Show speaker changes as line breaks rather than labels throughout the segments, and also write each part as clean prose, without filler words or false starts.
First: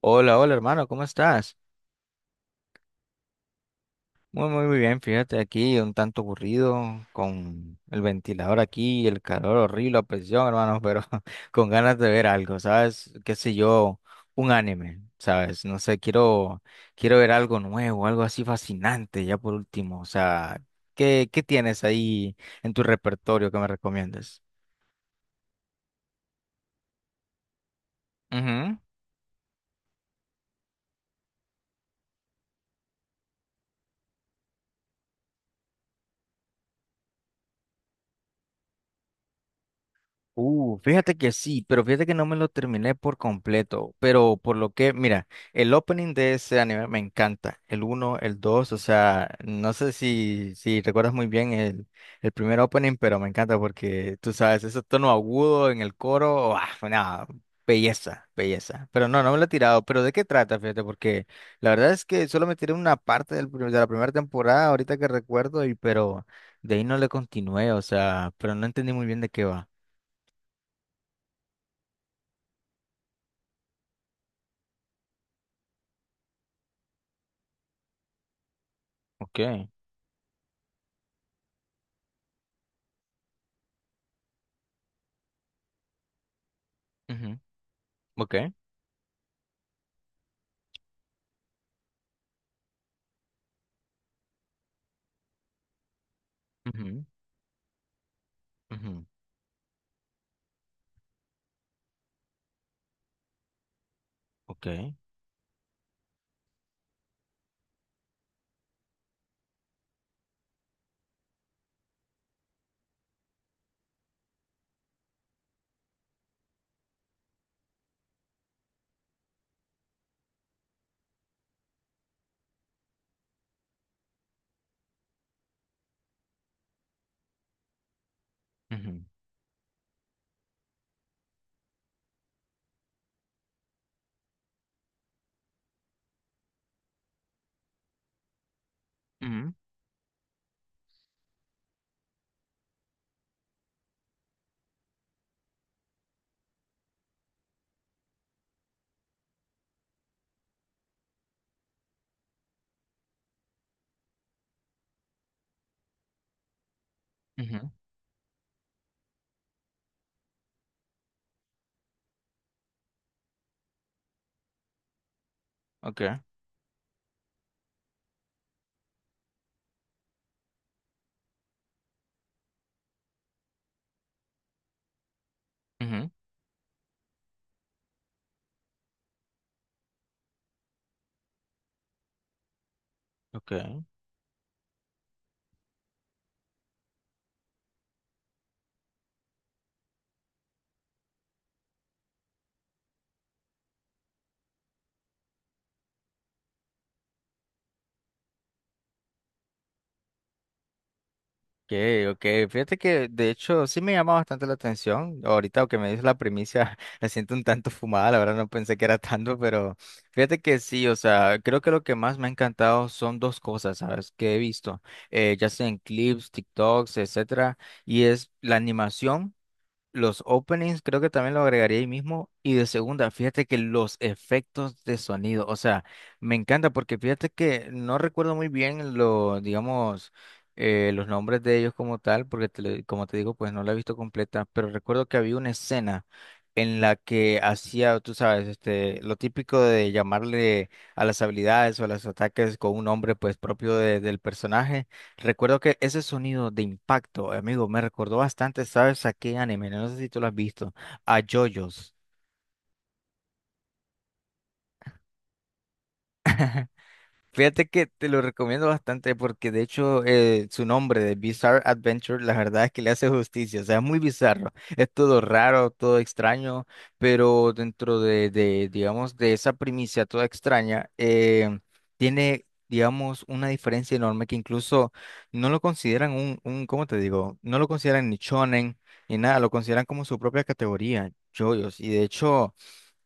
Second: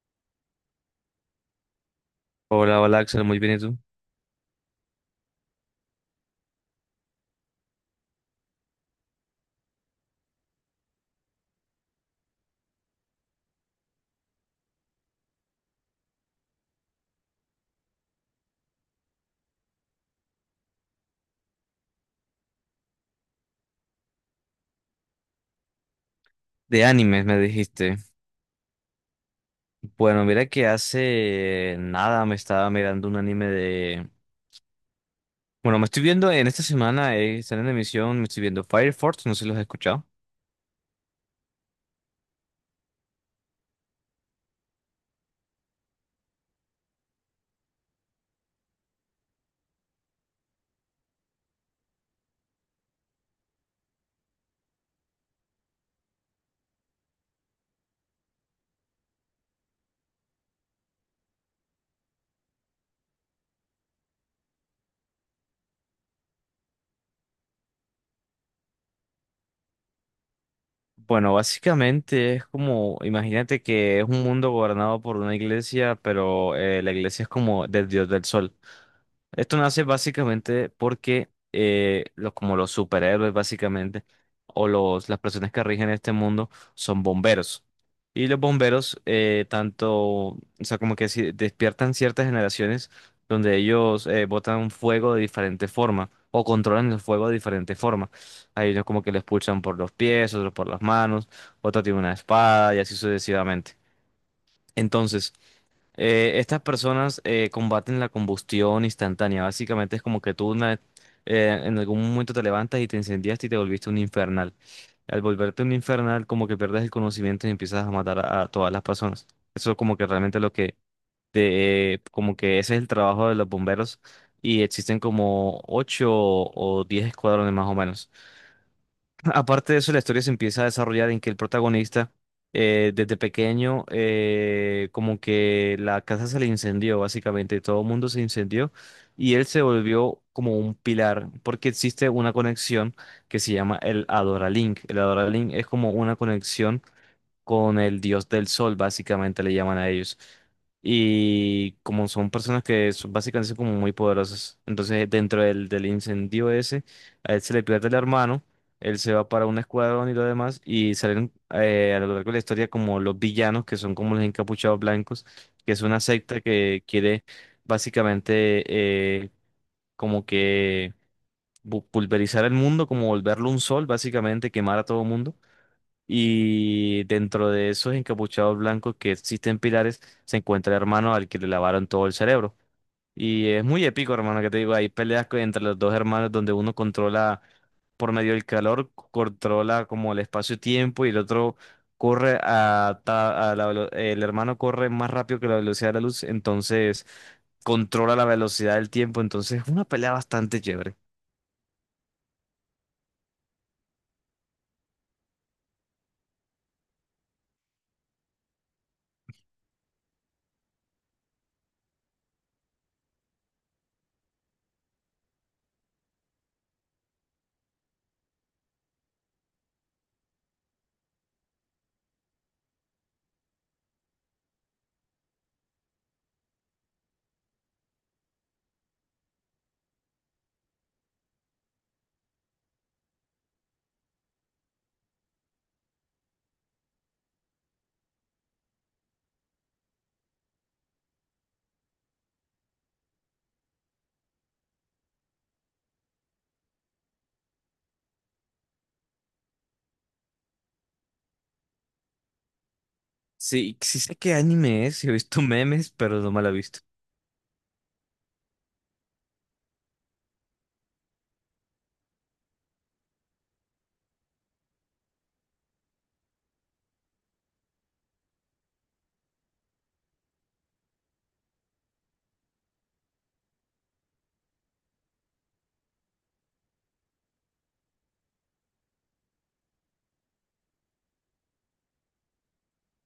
Hola, hola hermano, ¿cómo estás?
Hola, hola Axel, muy bien, ¿y tú?
Muy, muy, muy bien, fíjate aquí, un tanto aburrido, con el ventilador aquí, el calor horrible, la presión, hermano, pero con ganas de ver algo, ¿sabes? ¿Qué sé yo? Un anime, ¿sabes? No sé, quiero ver algo nuevo, algo así fascinante, ya por último, o sea, ¿qué tienes ahí en tu repertorio que me recomiendas?
De animes me dijiste. Bueno, mira que hace nada me estaba mirando un anime. Bueno, me estoy viendo en esta semana, están en emisión, me estoy viendo Fire Force, no sé si los has escuchado.
Fíjate que sí, pero fíjate que no me lo terminé por completo, pero por lo que, mira, el opening de ese anime me encanta, el uno, el 2, o sea, no sé si recuerdas muy bien el primer opening, pero me encanta porque, tú sabes, ese tono agudo en el coro, ah, nada, belleza, belleza, pero no, no me lo he tirado, pero ¿de qué trata? Fíjate, porque la verdad es que solo me tiré una parte de la primera temporada, ahorita que recuerdo, y pero de ahí no le continué, o sea, pero no entendí muy bien de qué va.
Bueno, básicamente es como, imagínate que es un mundo gobernado por una iglesia, pero la iglesia es como del dios del sol. Esto
Okay.
nace básicamente porque como los superhéroes básicamente, o las personas que rigen este mundo son
Ujú.
bomberos. Y los
Okay.
bomberos tanto, o sea, como que despiertan ciertas generaciones donde ellos botan fuego de diferente forma o controlan el
Ujú,
fuego de diferente forma. Hay unos como
ujú.
que lo expulsan por los pies, otros por las manos, otro tiene una espada y así sucesivamente.
Okay.
Entonces, estas personas combaten la combustión instantánea. Básicamente es como que tú en algún momento te levantas y te incendiaste y te volviste un infernal. Al volverte un infernal, como que pierdes el conocimiento y empiezas a matar a todas las personas. Eso es como que realmente lo que como que ese es el trabajo de los bomberos y existen como ocho o diez escuadrones más o menos.
Ujú,
Aparte de eso, la historia se empieza a desarrollar en que el protagonista, desde pequeño, como que la casa se le incendió, básicamente, todo el mundo se incendió y él
ujú,
se volvió como un pilar, porque existe una conexión que se llama el Adoralink. El Adoralink es como una conexión con el dios del sol, básicamente le llaman a ellos. Y como son personas que básicamente son como muy poderosas, entonces dentro del incendio ese, a él se
ujú.
le pierde el hermano, él se va para un escuadrón y lo demás, y salen a lo largo de la historia como los villanos, que son como los encapuchados blancos, que es una
Okay.
secta que quiere básicamente eh, como que pulverizar el mundo, como volverlo un sol, básicamente quemar a todo mundo.
Ujú.
Y dentro de esos encapuchados blancos que existen pilares, se encuentra el hermano al que le lavaron todo el cerebro. Y es muy
Okay.
épico, hermano, que te digo, hay peleas que entre los dos hermanos donde uno controla por medio del calor, controla como el espacio-tiempo y el otro corre a, ta- a la velo- el hermano corre más rápido que la velocidad de la luz, entonces controla la velocidad del tiempo, entonces es una pelea bastante chévere.
Okay. Ok. Fíjate que de hecho sí me llama bastante la atención. Ahorita que me dices la primicia, la siento un tanto fumada, la verdad no pensé que era tanto, pero fíjate que sí, o sea, creo que lo que más me ha encantado son dos cosas, ¿sabes? Que he visto, ya sea en clips, TikToks, etcétera, y es la animación. Los openings creo que también lo agregaría ahí mismo. Y de segunda, fíjate que los efectos de sonido, o sea, me encanta porque fíjate que no recuerdo muy bien lo digamos, los nombres de ellos como tal, porque como te digo, pues no la he visto completa, pero recuerdo que había una escena en la que hacía, tú sabes, este, lo típico de llamarle a las habilidades o a los ataques con un nombre pues propio del personaje. Recuerdo que ese sonido de impacto, amigo, me recordó bastante, ¿sabes? ¿A qué anime, no sé si tú lo has visto? A JoJo's.
Sí, sí sé qué anime es, he visto memes, pero no me la he visto.
Fíjate que te lo recomiendo bastante porque de hecho su nombre de Bizarre Adventure, la verdad es que le hace justicia, o sea, es muy bizarro, es todo raro, todo extraño, pero dentro de, digamos, de esa primicia toda extraña, tiene, digamos, una diferencia enorme que incluso no lo consideran ¿cómo te digo? No lo consideran ni shonen ni nada, lo consideran como su propia categoría, yoyos, y de hecho...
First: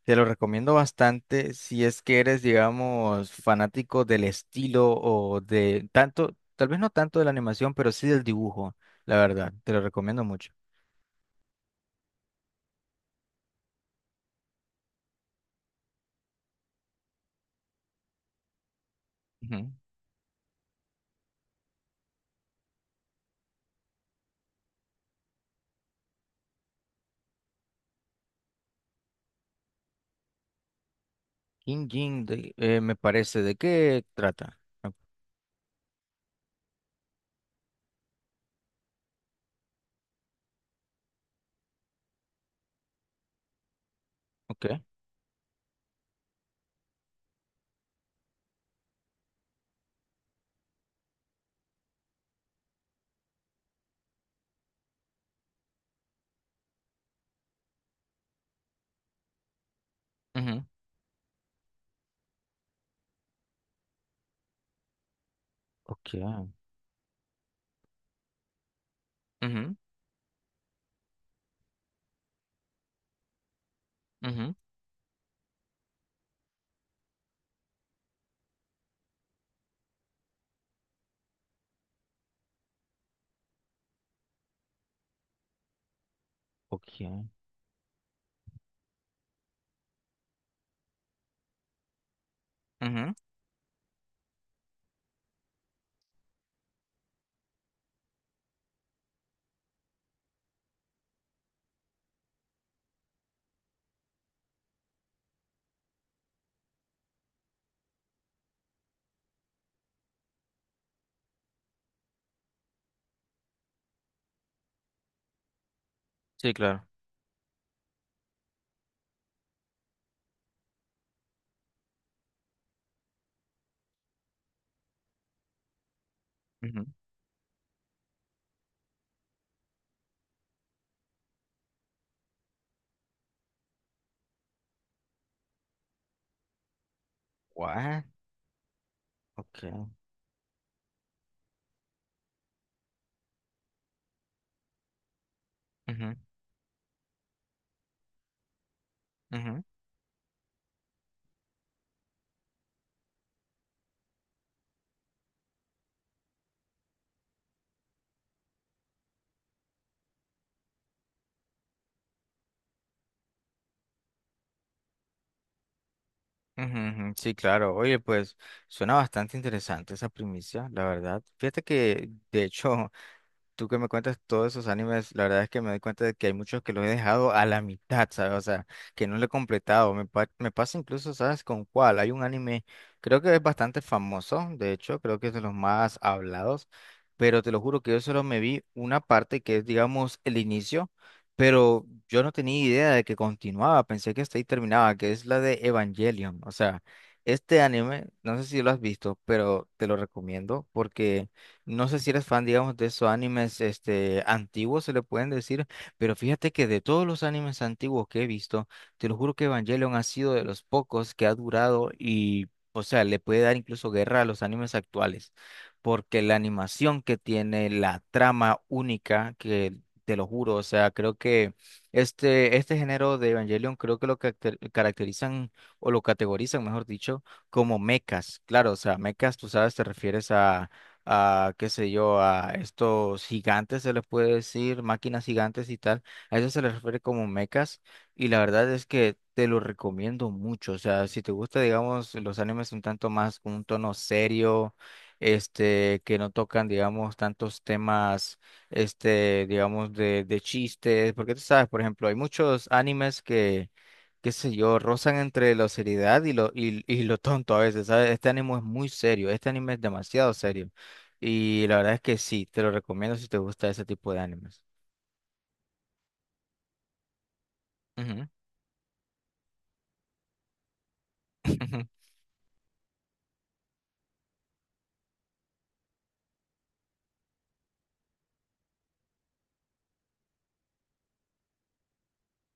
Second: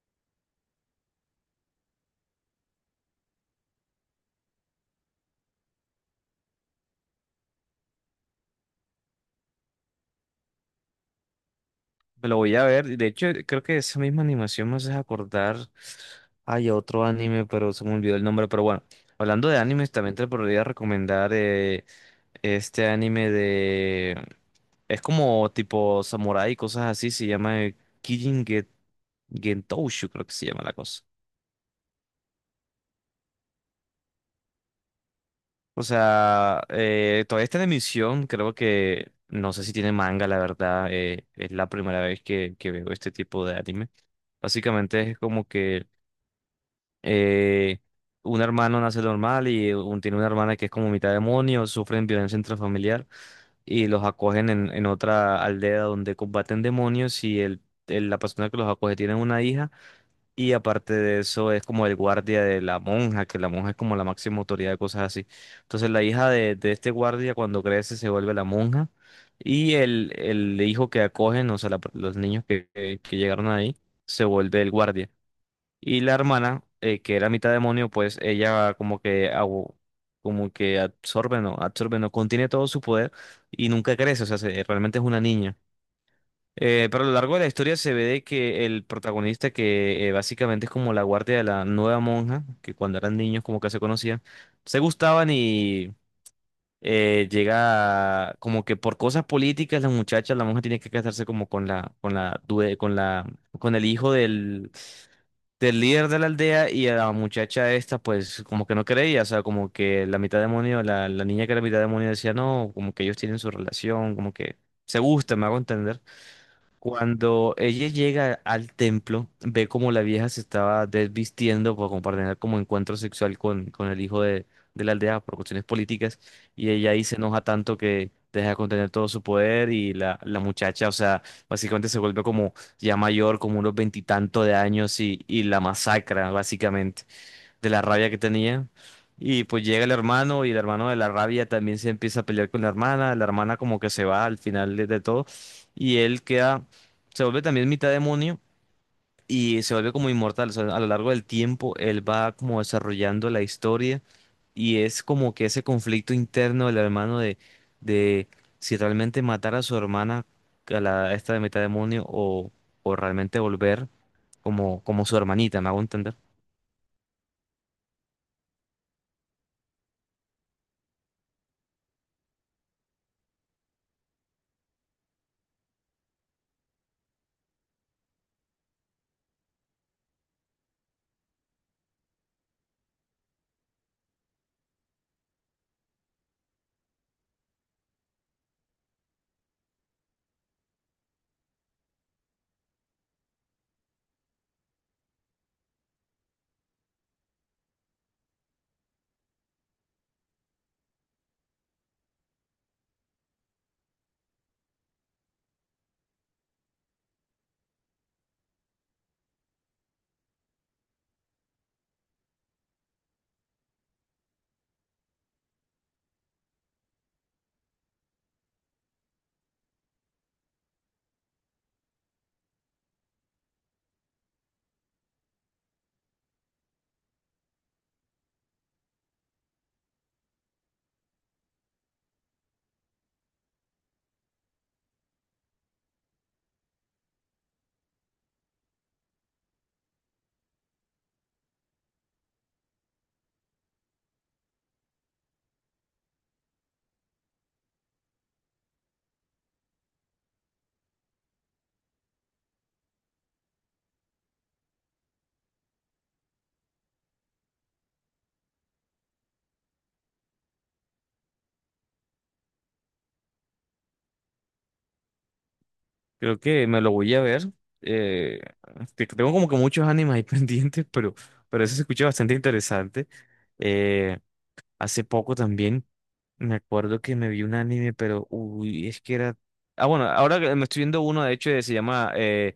Te lo recomiendo bastante si es que eres, digamos, fanático del estilo o de tanto, tal vez no tanto de la animación, pero sí del dibujo, la verdad. Te lo recomiendo mucho.
Me lo voy a ver. De hecho, creo que esa misma animación me hace acordar. Hay otro anime, pero se me olvidó el nombre. Pero bueno, hablando de
Ujú.
animes, también te podría recomendar este anime de. Es como tipo samurai y cosas así. Se llama Kijin Gentoushu, creo que se llama la cosa.
King Jin, me parece, ¿de qué trata? O-
O sea, todavía está en emisión. Creo que. No sé si tiene manga, la verdad. Es la primera vez que veo este tipo de anime.
Ok.
Básicamente es como que. eh, un hermano nace normal y tiene una hermana que es como mitad demonio, sufren violencia intrafamiliar y los acogen en otra aldea donde combaten demonios y la persona que los acoge tiene una hija y
Ujú.
aparte de eso es como el guardia de la monja, que la monja es como la máxima autoridad de cosas así. Entonces la
Ok.
hija de este guardia cuando crece se vuelve la monja y
Ujú,
el hijo que acogen, o sea, los niños que llegaron ahí, se
ujú.
vuelve el guardia. Y la hermana, que era mitad demonio, pues ella como que absorbe, no, contiene todo su poder y nunca crece, o sea, realmente es una niña. Pero a lo
Ok.
largo de la historia se ve de que el protagonista, que básicamente es como la guardia de la nueva monja, que cuando
Ujú.
eran niños como que se conocían, se gustaban como que por cosas políticas la muchacha, la monja tiene que casarse como con la, due- con la, con el hijo del líder de la aldea y a la muchacha esta pues como que no creía, o sea, como que la mitad demonio, la niña que era mitad demonio decía no, como que ellos tienen su relación, como que se gusta, me hago entender.
Sí, claro.
Cuando ella llega al templo, ve como la vieja se estaba desvistiendo para compartir como encuentro sexual con el hijo de la aldea por cuestiones políticas y
Ujú.
ella ahí se enoja tanto que deja de contener todo su poder y la muchacha, o sea, básicamente se vuelve como ya mayor, como unos veintitantos de años y la masacra, básicamente de la
What?
rabia que tenía. Y
Ok.
pues llega el hermano y el hermano de la rabia también se empieza a pelear con la hermana como que se va al final de todo y
Ujú,
él queda, se vuelve también mitad demonio y
ujú,
se vuelve como inmortal. O sea, a lo largo del tiempo él va como desarrollando la historia y es como que ese conflicto interno del hermano de si realmente matar a su hermana, a la, esta de mitad demonio o realmente volver como su hermanita, ¿me hago entender?
ujú, ujú. Sí, claro. Oye, pues suena bastante interesante esa primicia, la verdad. Fíjate que, de hecho, tú que me cuentas todos esos animes, la verdad es que me doy cuenta de que hay muchos que los he dejado a la mitad, ¿sabes? O sea, que no lo he completado. Me pasa incluso, ¿sabes con cuál? Hay un anime, creo que es bastante famoso, de hecho, creo que es de los más hablados, pero te lo juro que yo solo me vi una parte que es, digamos, el inicio, pero yo no tenía idea de que continuaba, pensé que hasta ahí terminaba, que es la de Evangelion. O sea, este anime, no sé si lo has visto, pero te lo recomiendo porque... No sé si eres fan, digamos, de esos animes este, antiguos, se le pueden decir, pero fíjate que de todos los animes antiguos que he visto, te lo juro que Evangelion ha sido de los pocos que ha durado y, o sea, le puede dar incluso guerra a los animes actuales, porque la animación que tiene, la trama única, que te lo juro, o sea, creo que este género de Evangelion creo que lo caracterizan o lo categorizan, mejor dicho, como mechas. Claro, o sea, mechas, tú sabes, te refieres a, qué sé yo, a estos gigantes, se les puede decir, máquinas gigantes y tal. A eso se les refiere como mechas. Y la verdad es que te lo recomiendo mucho. O sea, si te gusta, digamos, los animes un tanto más con un tono serio, este, que no tocan, digamos, tantos temas, este, digamos, de chistes. Porque tú sabes, por ejemplo, hay muchos animes que qué sé yo, rozan entre la seriedad y lo tonto a veces, ¿sabes? Este anime es muy serio, este anime es demasiado serio. Y la verdad es que sí, te lo recomiendo si te gusta ese tipo de animes.
Creo que me lo voy a ver.
Ujú.
Eh, tengo como que muchos animes ahí pendientes, pero eso se escucha bastante interesante. Eh, hace poco también me acuerdo que me vi un anime, pero uy, es que era. Ah, bueno, ahora que me estoy viendo uno, de hecho, que se llama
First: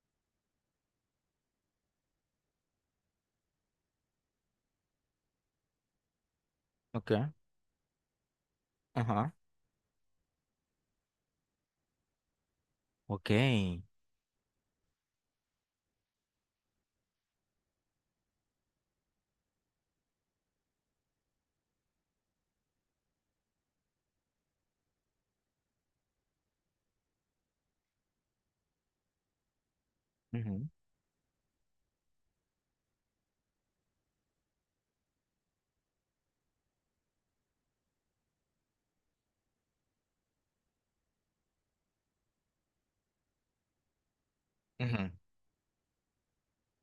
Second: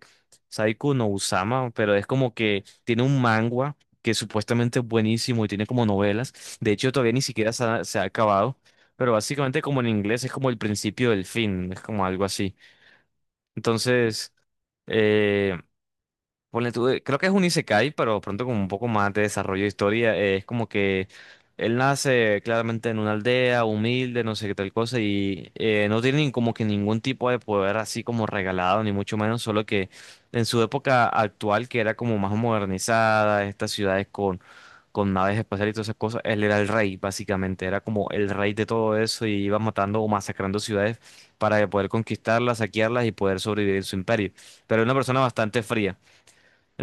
Saiko no Usama, pero es como que tiene un manga que supuestamente es buenísimo y tiene como novelas. De hecho,
Ok.
todavía ni siquiera se ha acabado, pero
Ajá.
básicamente, como en inglés, es como el principio del fin, es como algo así.
Ok.
Entonces, eh, ponle tú, creo que es un isekai, pero pronto con un poco más de desarrollo de historia. Es como que él nace claramente en una aldea humilde, no sé qué tal cosa, y no tiene ni como que ningún tipo de poder así como regalado, ni mucho menos, solo que en su
Ujú,
época actual, que era como más modernizada, estas ciudades con naves espaciales y todas esas cosas, él era el rey, básicamente, era como el rey de todo eso y iba matando o masacrando ciudades para poder conquistarlas, saquearlas y poder sobrevivir en su imperio. Pero era una
ujú.
persona bastante fría.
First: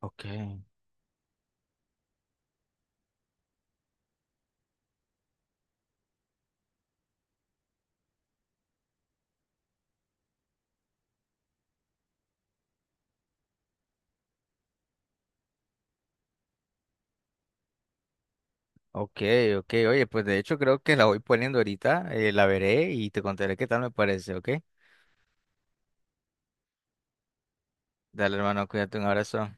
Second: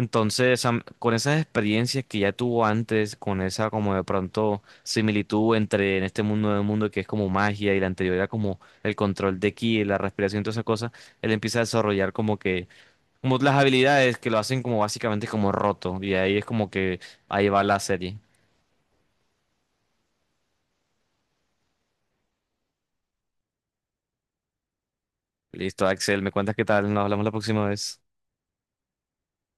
Ok.
con esas experiencias que ya tuvo antes, con esa como de pronto similitud entre en este mundo nuevo mundo que es como magia y la anterior era como el control de ki, la respiración y toda esa cosa, él empieza a desarrollar como que como las habilidades que lo hacen como básicamente como roto y ahí es como que ahí va la serie.
Ok. Ok. Oye, pues de hecho creo que la voy poniendo ahorita, la veré y te contaré qué tal me parece, ¿ok?
Listo, Axel, me cuentas qué tal, nos hablamos la próxima vez.
Dale, hermano, cuídate, un abrazo.